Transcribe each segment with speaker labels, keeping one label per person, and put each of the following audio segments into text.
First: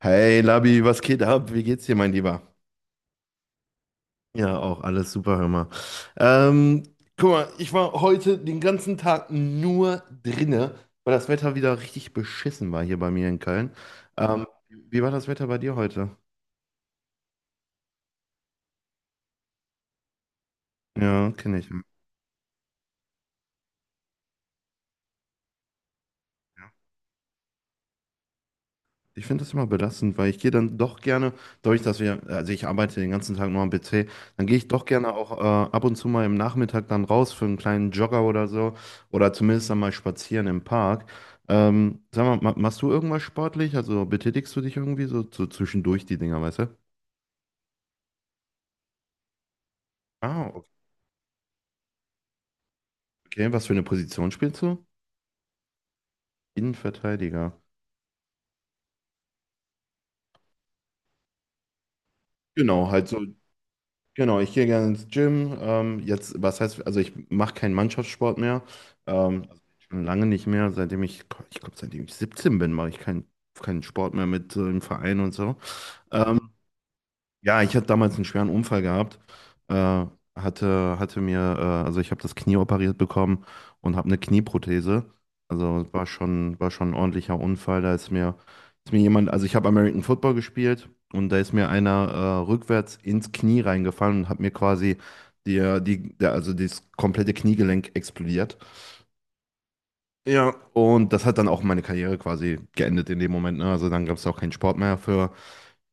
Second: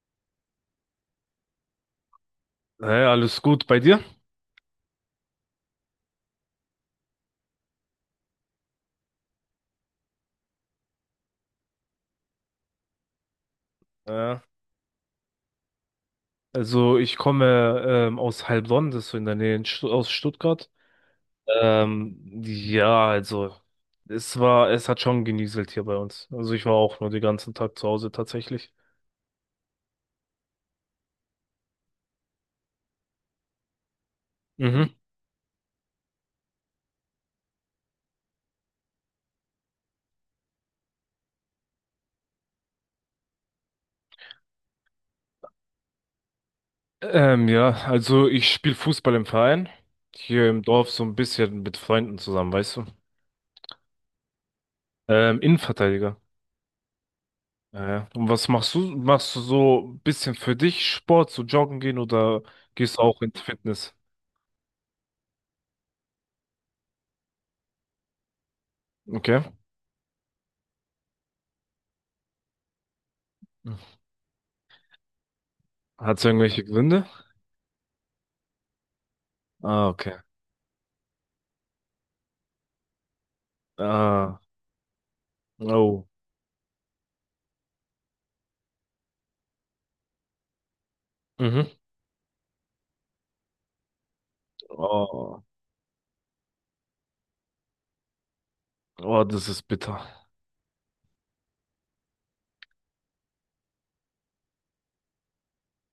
Speaker 1: Hey Labi, was geht ab? Wie geht's dir, mein Lieber?
Speaker 2: Hey, alles gut bei dir?
Speaker 1: Ja, auch alles super, hör mal. Ähm, guck mal, ich war heute den ganzen Tag nur drinne, weil das Wetter wieder richtig beschissen war hier bei mir in Köln.
Speaker 2: Ja.
Speaker 1: Wie war das Wetter bei dir heute?
Speaker 2: Also ich komme aus Heilbronn, das ist so in der Nähe in Stuttgart.
Speaker 1: Ja, kenne ich.
Speaker 2: Ja, also es hat schon genieselt hier bei uns. Also ich war auch nur den ganzen Tag zu Hause tatsächlich.
Speaker 1: Ich finde das immer belastend, weil ich gehe dann doch gerne, also ich arbeite den ganzen Tag nur am PC, dann gehe ich doch
Speaker 2: Mhm.
Speaker 1: gerne auch ab und zu mal im Nachmittag dann raus für einen kleinen Jogger oder so oder zumindest dann mal spazieren im Park. Sag mal, ma machst du irgendwas sportlich? Also betätigst du dich irgendwie so, so zwischendurch die Dinger, weißt du?
Speaker 2: Ja, also ich spiele Fußball im Verein, hier
Speaker 1: Ah,
Speaker 2: im Dorf so ein bisschen mit Freunden zusammen, weißt du?
Speaker 1: okay. Was für eine Position spielst du?
Speaker 2: Innenverteidiger.
Speaker 1: Innenverteidiger.
Speaker 2: Ja, ja. Und was machst du? Machst du so ein bisschen für dich Sport, so joggen gehen oder
Speaker 1: Genau,
Speaker 2: gehst du
Speaker 1: halt so.
Speaker 2: auch ins Fitness?
Speaker 1: Genau, ich gehe gerne ins Gym. Jetzt, was heißt, also ich mache keinen Mannschaftssport mehr.
Speaker 2: Okay.
Speaker 1: Also schon lange nicht mehr. Ich glaube, seitdem ich 17 bin, mache ich keinen Sport mehr mit im Verein und so.
Speaker 2: Hat es
Speaker 1: Ähm,
Speaker 2: irgendwelche Gründe?
Speaker 1: ja, ich hatte damals einen schweren Unfall gehabt.
Speaker 2: Ah,
Speaker 1: Äh,
Speaker 2: okay.
Speaker 1: also ich habe das Knie operiert bekommen und habe eine
Speaker 2: Ah,
Speaker 1: Knieprothese. Also es
Speaker 2: oh.
Speaker 1: war schon ein ordentlicher Unfall. Ist mir jemand, also ich habe American Football gespielt und da ist mir
Speaker 2: Mhm.
Speaker 1: einer rückwärts ins Knie reingefallen und hat mir quasi
Speaker 2: Oh.
Speaker 1: also das komplette Kniegelenk explodiert.
Speaker 2: Oh, das ist bitter.
Speaker 1: Ja, und das hat dann auch meine Karriere quasi geendet in dem Moment. Ne? Also dann gab es auch keinen Sport mehr für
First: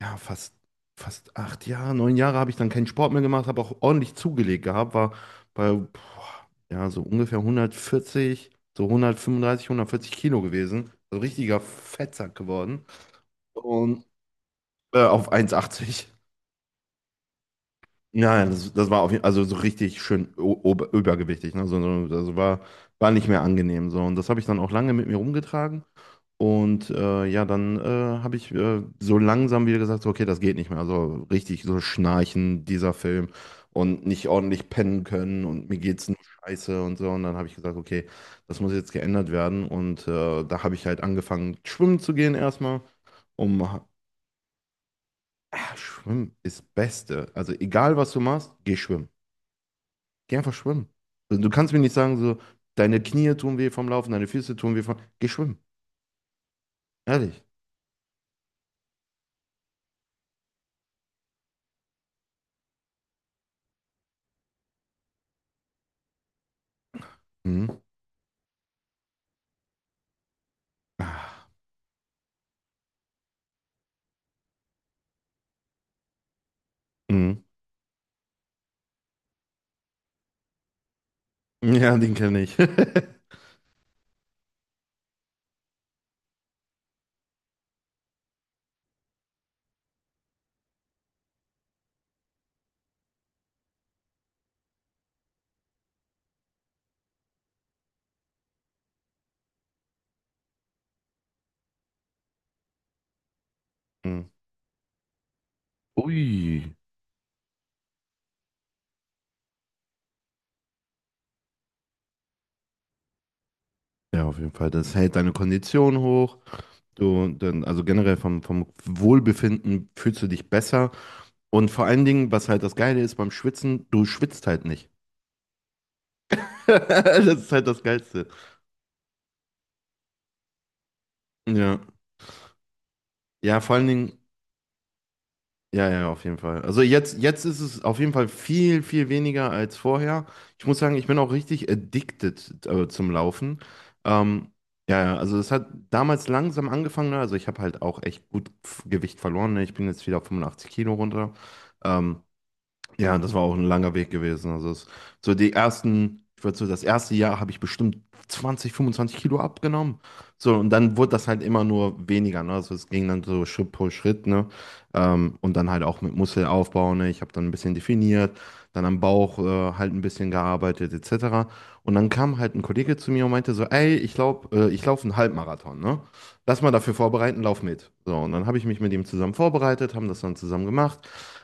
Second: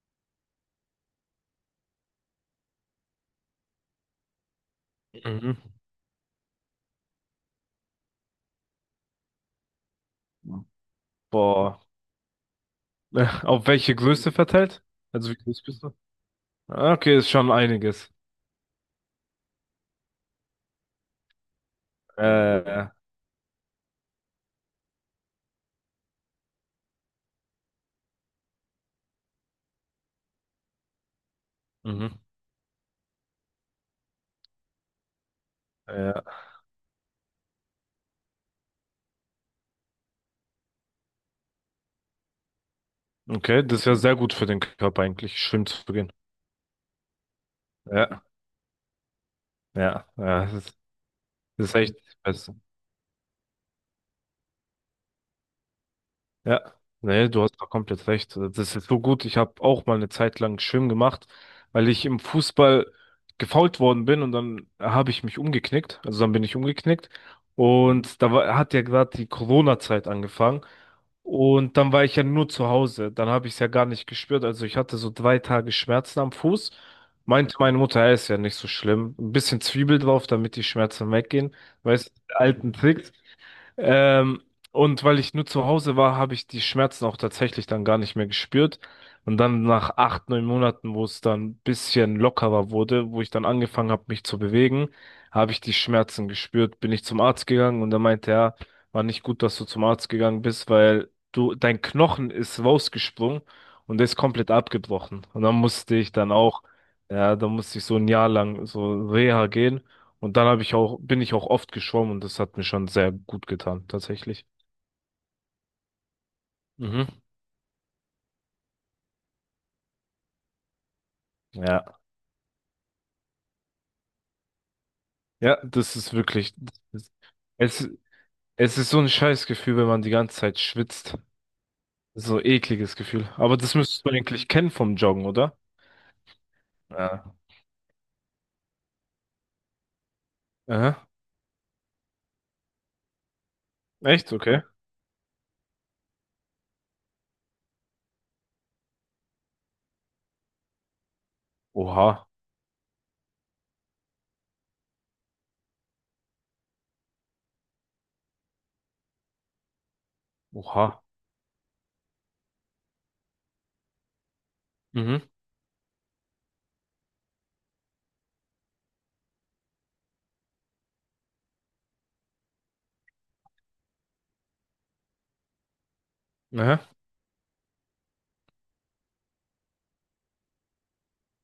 Speaker 1: ja, fast, fast acht Jahre, neun Jahre habe ich dann keinen Sport mehr gemacht, habe auch ordentlich zugelegt gehabt, war
Speaker 2: Mhm.
Speaker 1: bei boah, ja, so ungefähr hundertvierzig, so hundertfünfunddreißig, hundertvierzig Kilo gewesen. So richtiger
Speaker 2: Boah.
Speaker 1: Fettsack geworden.
Speaker 2: Auf welche
Speaker 1: Und
Speaker 2: Größe verteilt?
Speaker 1: auf
Speaker 2: Also wie groß bist du?
Speaker 1: 1,80.
Speaker 2: Ah, okay, ist schon einiges.
Speaker 1: Ja, das, das war auf jeden Fall, also so richtig schön übergewichtig. Ne? Das war,
Speaker 2: Äh,
Speaker 1: war nicht mehr angenehm. So. Und das habe ich dann auch lange mit mir rumgetragen. Und ja, dann habe ich so langsam wieder gesagt, so, okay, das geht nicht mehr. Also richtig so
Speaker 2: Mhm,
Speaker 1: schnarchen, dieser Film und nicht ordentlich pennen können und mir geht's nur
Speaker 2: ja.
Speaker 1: scheiße und so. Und dann habe ich gesagt, okay, das muss jetzt geändert werden. Und da habe ich halt angefangen, schwimmen zu gehen erstmal. Um,
Speaker 2: Okay, das ist
Speaker 1: ah,
Speaker 2: ja sehr gut für den Körper eigentlich, schwimmen zu gehen.
Speaker 1: schwimmen ist das Beste. Also egal, was du
Speaker 2: Ja,
Speaker 1: machst, geh schwimmen.
Speaker 2: ja,
Speaker 1: Geh
Speaker 2: ja,
Speaker 1: einfach schwimmen. Also, du
Speaker 2: das
Speaker 1: kannst
Speaker 2: ist
Speaker 1: mir nicht
Speaker 2: echt
Speaker 1: sagen, so,
Speaker 2: besser.
Speaker 1: deine Knie tun weh vom Laufen, deine Füße tun weh vom... Geh schwimmen.
Speaker 2: Ja, nee, du
Speaker 1: Ehrlich.
Speaker 2: hast da komplett recht. Das ist so gut. Ich habe auch mal eine Zeit lang Schwimmen gemacht, weil ich im Fußball gefoult worden bin und dann habe ich mich umgeknickt. Also dann bin ich umgeknickt
Speaker 1: Mhm.
Speaker 2: und hat ja gerade die Corona-Zeit angefangen
Speaker 1: Ah.
Speaker 2: und dann war ich ja nur zu Hause. Dann habe ich es ja gar nicht gespürt. Also ich hatte so drei Tage Schmerzen am Fuß.
Speaker 1: Mhm.
Speaker 2: Meinte meine Mutter, ja, ist ja nicht so schlimm. Ein bisschen Zwiebel drauf, damit die Schmerzen weggehen.
Speaker 1: Ja,
Speaker 2: Weißt du,
Speaker 1: den
Speaker 2: die
Speaker 1: kenne ich.
Speaker 2: alten Tricks. Ähm, und weil ich nur zu Hause war, habe ich die Schmerzen auch tatsächlich dann gar nicht mehr gespürt. Und dann nach acht, neun Monaten, wo es dann ein bisschen lockerer wurde, wo ich dann angefangen habe, mich zu bewegen, habe ich die Schmerzen gespürt, bin ich zum Arzt gegangen und er meinte, ja, war nicht gut, dass du zum Arzt gegangen bist, weil dein Knochen ist rausgesprungen und der ist
Speaker 1: Hm.
Speaker 2: komplett abgebrochen. Und dann musste ich dann
Speaker 1: Ui.
Speaker 2: auch, ja, dann musste ich so ein Jahr lang so Reha gehen. Und dann habe ich auch, bin ich auch oft geschwommen und das hat mir schon sehr gut getan,
Speaker 1: Ja, auf
Speaker 2: tatsächlich.
Speaker 1: jeden Fall. Das hält deine Kondition hoch.
Speaker 2: Mhm.
Speaker 1: Du, dann, also generell vom Wohlbefinden fühlst du dich besser. Und vor
Speaker 2: Ja.
Speaker 1: allen Dingen, was halt das Geile ist beim Schwitzen, du schwitzt halt nicht.
Speaker 2: Ja, das ist wirklich,
Speaker 1: Das ist halt das
Speaker 2: es,
Speaker 1: Geilste.
Speaker 2: es ist so ein scheiß Gefühl, wenn man die ganze Zeit schwitzt.
Speaker 1: Ja.
Speaker 2: So ein ekliges Gefühl. Aber
Speaker 1: Ja,
Speaker 2: das
Speaker 1: vor allen
Speaker 2: müsstest du
Speaker 1: Dingen,
Speaker 2: eigentlich kennen vom Joggen, oder?
Speaker 1: ja, ja, auf jeden Fall. Also jetzt,
Speaker 2: Ja.
Speaker 1: jetzt ist es auf jeden Fall viel, viel weniger als vorher. Ich muss sagen, ich
Speaker 2: Aha.
Speaker 1: bin auch richtig addicted, zum Laufen.
Speaker 2: Echt?
Speaker 1: Ähm,
Speaker 2: Okay.
Speaker 1: ja, also es hat damals langsam angefangen, ne? Also ich habe halt auch echt gut Gewicht verloren, ne? Ich bin jetzt wieder auf 85 Kilo runter. Ähm,
Speaker 2: Oha.
Speaker 1: ja, das war auch ein langer Weg gewesen. So die ersten, ich würde so das erste Jahr habe ich bestimmt 20, 25 Kilo abgenommen. So, und
Speaker 2: Oha.
Speaker 1: dann wurde das halt immer nur weniger, ne? Also es ging dann so Schritt pro Schritt, ne?
Speaker 2: Mhm.
Speaker 1: Und dann halt auch mit Muskelaufbau, ne? Ich habe dann ein bisschen definiert, dann am Bauch halt ein bisschen gearbeitet, etc. Und dann kam halt ein Kollege zu mir und meinte so, ey, ich glaube, ich laufe einen Halbmarathon, ne? Lass mal
Speaker 2: Aha.
Speaker 1: dafür vorbereiten, lauf mit. So, und dann habe ich mich mit ihm zusammen vorbereitet, haben das dann zusammen gemacht.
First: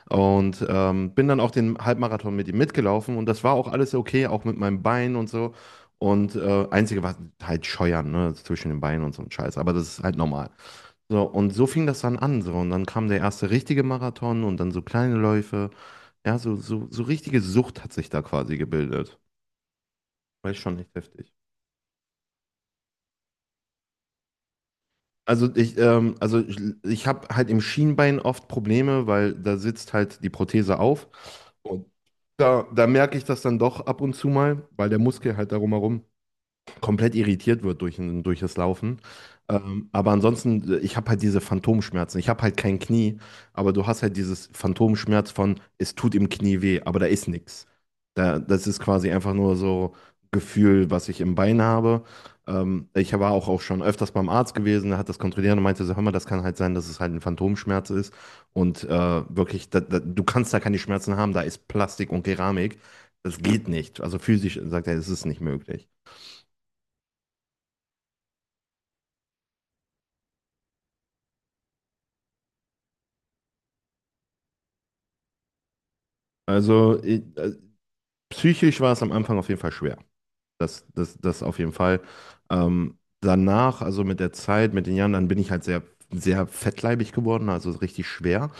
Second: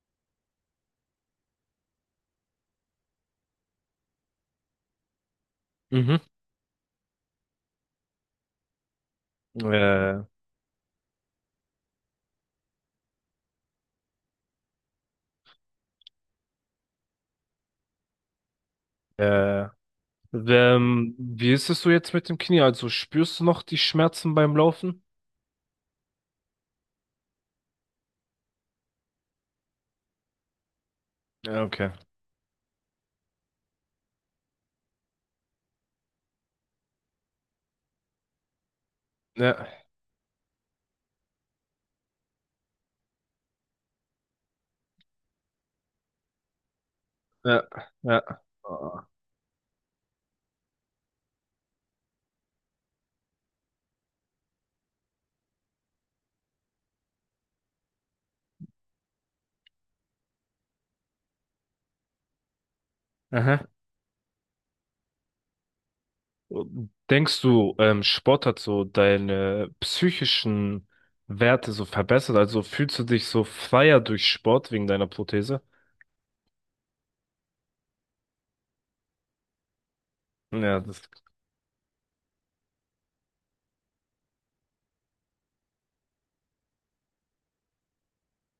Speaker 1: Und bin dann auch den Halbmarathon mit ihm mitgelaufen und das war auch alles okay, auch mit meinem Bein und so.
Speaker 2: Mhm.
Speaker 1: Und einzige war halt Scheuern, ne, zwischen den Beinen und so ein Scheiß, aber das ist halt
Speaker 2: Äh,
Speaker 1: normal. So, und so fing das dann an, so. Und dann kam der erste richtige Marathon und dann so kleine Läufe. Ja, so, so, so richtige Sucht hat sich da quasi gebildet.
Speaker 2: äh,
Speaker 1: War schon echt heftig.
Speaker 2: wie ist es so jetzt mit dem Knie? Also spürst du noch die Schmerzen beim Laufen?
Speaker 1: Ich habe halt im Schienbein oft Probleme, weil da sitzt halt die Prothese auf.
Speaker 2: Ja,
Speaker 1: Und
Speaker 2: okay.
Speaker 1: da merke ich das dann doch ab und zu mal, weil der Muskel halt darum herum komplett irritiert wird durch das Laufen.
Speaker 2: Ja,
Speaker 1: Aber ansonsten, ich habe halt diese Phantomschmerzen. Ich habe halt kein Knie, aber du hast halt dieses Phantomschmerz von, es tut im Knie weh, aber da ist nichts.
Speaker 2: ja, ja.
Speaker 1: Das ist quasi einfach nur so Gefühl, was ich im Bein habe. Ich war auch schon öfters beim Arzt gewesen, der hat das kontrolliert und meinte so, hör mal, das kann halt sein, dass es halt ein Phantomschmerz ist. Und wirklich, du kannst da keine Schmerzen haben, da ist Plastik und Keramik. Das geht
Speaker 2: Aha.
Speaker 1: nicht. Also physisch sagt er, es ist nicht möglich.
Speaker 2: Denkst du, Sport hat so deine psychischen Werte so verbessert? Also fühlst du dich so freier durch Sport wegen deiner Prothese?
Speaker 1: Also ich, äh, psychisch war es am Anfang auf jeden Fall schwer.
Speaker 2: Ja, das.
Speaker 1: Das auf jeden Fall. Danach, also mit der Zeit, mit den Jahren, dann bin ich halt sehr, sehr fettleibig geworden, also richtig schwer.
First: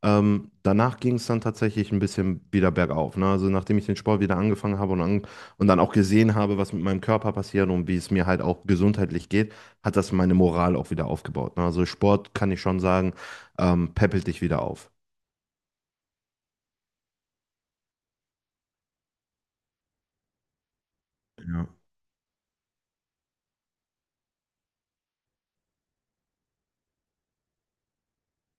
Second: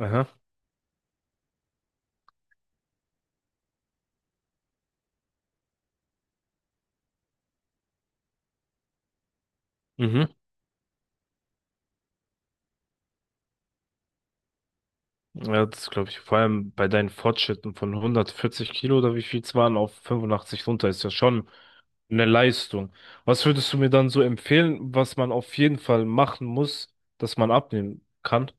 Speaker 2: Aha.
Speaker 1: Danach ging es dann tatsächlich ein bisschen wieder bergauf. Ne? Also nachdem ich den Sport wieder angefangen habe und, an, und dann auch gesehen habe, was mit meinem Körper passiert und wie es mir halt auch gesundheitlich geht, hat das
Speaker 2: Mhm.
Speaker 1: meine Moral auch wieder aufgebaut. Ne? Also Sport kann ich schon sagen, peppelt dich wieder auf.
Speaker 2: Ja, das glaube ich. Vor allem bei deinen Fortschritten von 140 Kilo oder wie viel es waren auf 85 runter ist ja schon
Speaker 1: Ja.
Speaker 2: eine Leistung. Was würdest du mir dann so empfehlen, was man auf jeden Fall machen muss, dass man abnehmen kann?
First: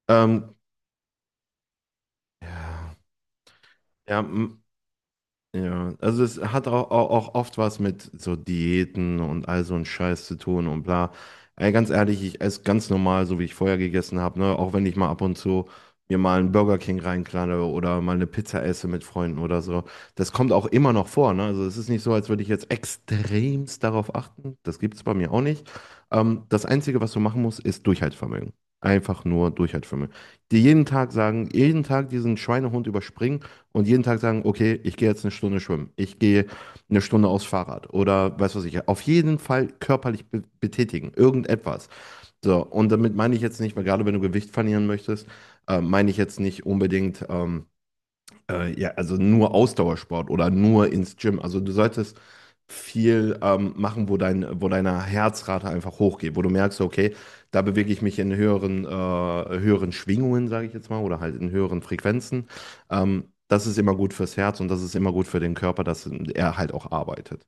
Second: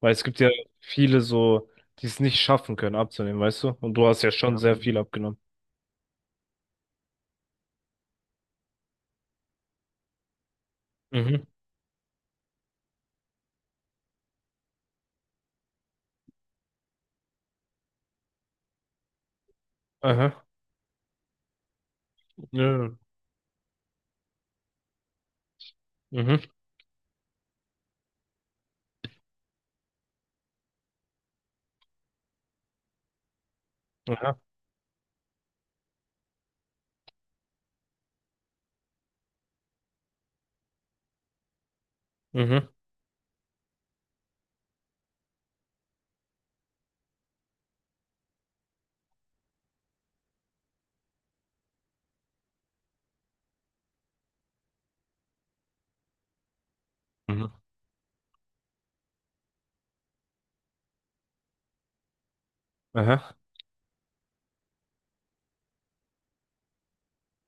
Speaker 2: Weil es gibt ja
Speaker 1: Ähm,
Speaker 2: viele so, die es nicht schaffen können, abzunehmen, weißt du? Und du
Speaker 1: ja,
Speaker 2: hast ja schon sehr viel abgenommen.
Speaker 1: ja, also es hat auch oft was mit so Diäten und all so ein Scheiß zu tun und bla.
Speaker 2: Mhm.
Speaker 1: Ey, ganz ehrlich, ich esse ganz normal, so wie ich vorher gegessen habe, ne? Auch wenn ich mal ab und zu mir mal einen Burger King reinklalle oder mal eine Pizza esse mit Freunden oder so. Das
Speaker 2: Aha.
Speaker 1: kommt auch immer noch vor, ne? Also es ist nicht so, als würde ich jetzt
Speaker 2: Ja.
Speaker 1: extremst darauf achten. Das gibt's bei mir auch nicht.
Speaker 2: Mhm.
Speaker 1: Das Einzige, was du machen musst, ist Durchhaltevermögen. Einfach nur Durchhaltevermögen. Dir jeden Tag sagen, jeden Tag diesen Schweinehund überspringen und jeden Tag
Speaker 2: Aha.
Speaker 1: sagen, okay, ich gehe jetzt eine Stunde schwimmen, ich gehe eine Stunde aufs Fahrrad oder weiß was ich, auf jeden Fall körperlich be betätigen, irgendetwas. So,
Speaker 2: Mhm.
Speaker 1: und damit meine ich jetzt nicht, weil gerade wenn du Gewicht verlieren möchtest, meine ich jetzt nicht unbedingt, ja, also nur Ausdauersport oder nur ins Gym. Also du solltest viel machen, wo wo deine Herzrate einfach hochgeht, wo du merkst, okay,
Speaker 2: Mhm.
Speaker 1: da bewege ich mich in höheren, höheren Schwingungen, sage ich jetzt mal, oder halt in höheren Frequenzen.
Speaker 2: Aha.
Speaker 1: Das ist immer gut fürs Herz und das ist immer gut für den Körper, dass er halt auch arbeitet.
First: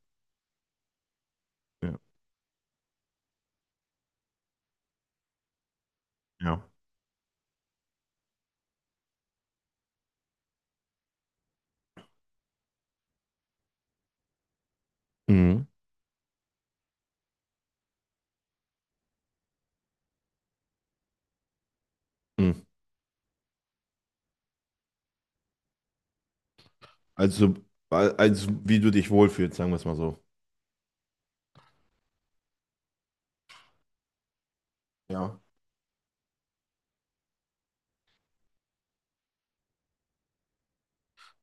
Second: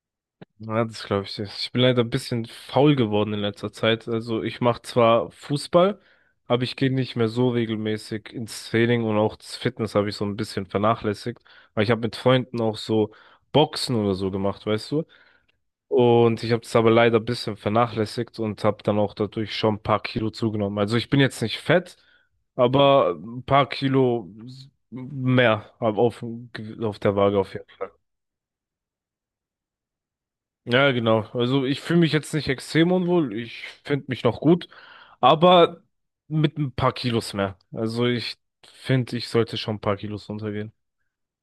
Speaker 2: Ja, das glaube ich nicht. Ich bin
Speaker 1: Ja.
Speaker 2: leider ein bisschen faul geworden in letzter Zeit. Also ich mache zwar Fußball, aber
Speaker 1: Ja.
Speaker 2: ich gehe nicht mehr so regelmäßig ins Training und auch das Fitness habe ich so ein bisschen vernachlässigt. Weil ich habe mit Freunden auch so Boxen oder so gemacht, weißt du?
Speaker 1: Mhm.
Speaker 2: Und ich habe das aber leider ein bisschen vernachlässigt und habe dann auch dadurch schon ein paar Kilo zugenommen. Also ich bin jetzt nicht fett,
Speaker 1: Mhm.
Speaker 2: aber ein paar Kilo mehr auf der Waage auf
Speaker 1: Also,
Speaker 2: jeden Fall.
Speaker 1: als wie du dich wohlfühlst, sagen wir es mal so.
Speaker 2: Ja, genau. Also ich fühle mich jetzt nicht extrem unwohl. Ich finde mich noch gut,
Speaker 1: Ja.
Speaker 2: aber mit ein paar Kilos mehr. Also ich finde, ich sollte schon ein paar Kilos runtergehen.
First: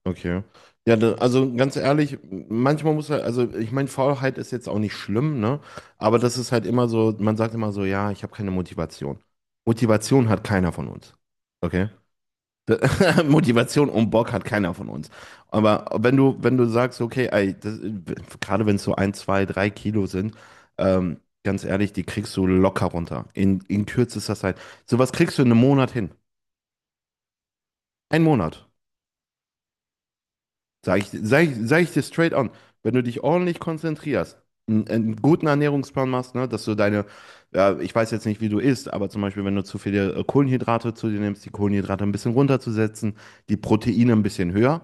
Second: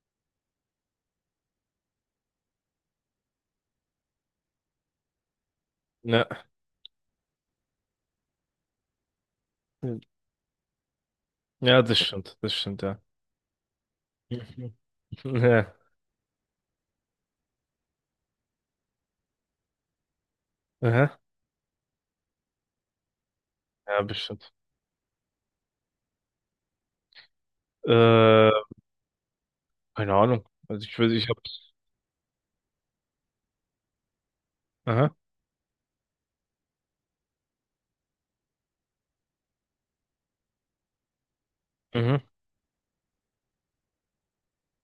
Speaker 1: Okay. Also ganz ehrlich, manchmal muss halt, also ich meine, Faulheit ist jetzt auch nicht schlimm, ne? Aber
Speaker 2: Ja,
Speaker 1: das ist halt immer so, man sagt immer so, ja, ich habe keine Motivation. Motivation hat keiner von uns.
Speaker 2: ja,
Speaker 1: Okay?
Speaker 2: das stimmt. Das stimmt, ja.
Speaker 1: Motivation und Bock hat keiner von uns.
Speaker 2: Mhm. Ja,
Speaker 1: Aber wenn du sagst, okay, ey, das, gerade wenn es so ein, zwei, drei Kilo sind,
Speaker 2: aha.
Speaker 1: ganz ehrlich, die kriegst du locker runter. In
Speaker 2: Ja,
Speaker 1: kürzester
Speaker 2: bestimmt.
Speaker 1: Zeit. Sowas kriegst du in einem Monat hin. Ein
Speaker 2: Äh,
Speaker 1: Monat.
Speaker 2: keine Ahnung. Also ich hab's.
Speaker 1: Sag ich dir straight on, wenn du dich ordentlich konzentrierst,
Speaker 2: Aha.
Speaker 1: einen guten Ernährungsplan machst, ne, ja, ich weiß jetzt nicht, wie du isst, aber zum Beispiel, wenn du zu viele Kohlenhydrate zu dir nimmst, die Kohlenhydrate ein
Speaker 2: Mhm.
Speaker 1: bisschen runterzusetzen, die Proteine ein bisschen höher,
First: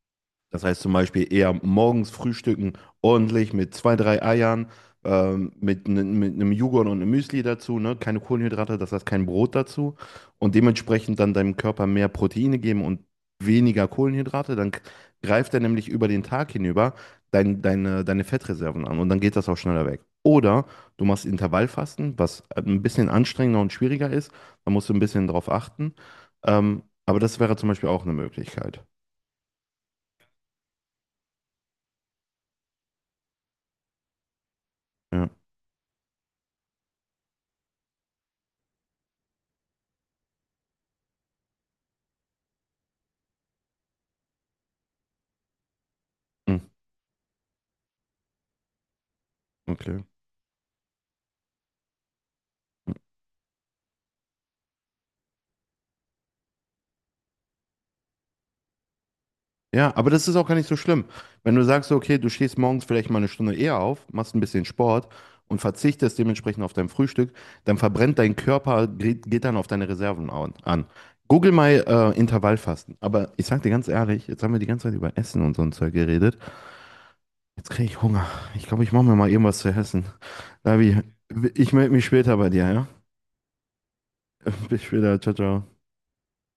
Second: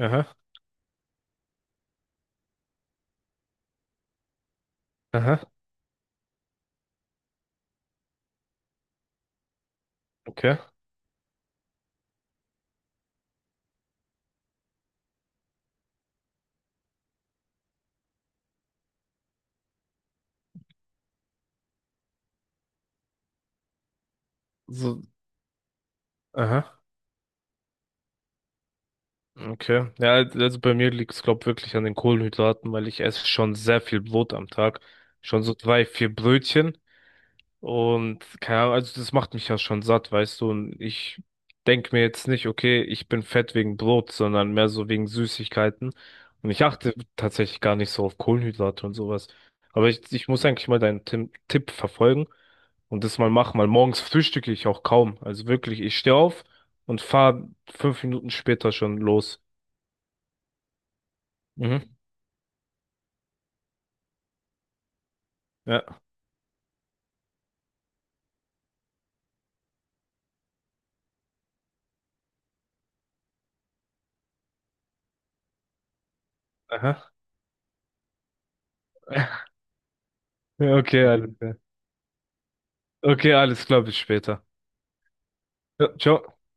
Speaker 2: Aha.
Speaker 1: das heißt zum Beispiel eher morgens frühstücken, ordentlich mit zwei, drei Eiern,
Speaker 2: Aha.
Speaker 1: mit, ne, mit einem Joghurt und einem Müsli dazu, ne? Keine Kohlenhydrate, das heißt kein Brot dazu. Und
Speaker 2: Okay.
Speaker 1: dementsprechend dann deinem Körper mehr Proteine geben und weniger Kohlenhydrate. Greift er nämlich über den Tag hinüber deine Fettreserven an und dann geht das auch schneller weg. Oder du machst Intervallfasten, was ein bisschen anstrengender und schwieriger ist. Da musst du ein
Speaker 2: So,
Speaker 1: bisschen drauf achten.
Speaker 2: aha.
Speaker 1: Aber das wäre zum Beispiel auch eine Möglichkeit.
Speaker 2: Okay. Ja, also bei mir liegt's, glaub, wirklich an den Kohlenhydraten, weil ich esse schon sehr viel Brot am Tag.
Speaker 1: Ja.
Speaker 2: Schon so drei, vier Brötchen. Und keine Ahnung, also das macht mich ja schon satt, weißt du. Und ich denke mir jetzt nicht, okay, ich bin fett wegen Brot, sondern mehr so wegen Süßigkeiten. Und
Speaker 1: Hm,
Speaker 2: ich achte tatsächlich gar nicht so auf Kohlenhydrate und sowas. Aber
Speaker 1: okay.
Speaker 2: ich muss eigentlich mal deinen Tim Tipp verfolgen und das mal machen, weil morgens frühstücke ich auch kaum. Also wirklich, ich stehe auf und fahre fünf Minuten später schon los.
Speaker 1: Ja, aber das ist auch gar nicht so schlimm. Wenn du sagst,
Speaker 2: Mhm.
Speaker 1: okay, du stehst morgens vielleicht mal eine Stunde eher auf, machst ein bisschen Sport und
Speaker 2: Ja.
Speaker 1: verzichtest dementsprechend auf dein Frühstück, dann verbrennt dein Körper, geht dann auf deine Reserven an. Google mal Intervallfasten. Aber ich sag dir ganz ehrlich, jetzt haben wir die ganze Zeit über Essen und so ein Zeug geredet.
Speaker 2: Aha.
Speaker 1: Jetzt kriege ich Hunger. Ich glaube, ich mache mir mal irgendwas zu essen. Davi,
Speaker 2: Okay, alles klar.
Speaker 1: ich melde mich später bei dir, ja?
Speaker 2: Okay, alles klar, bis später.
Speaker 1: Bis später, ciao, ciao.
Speaker 2: Ja, ciao.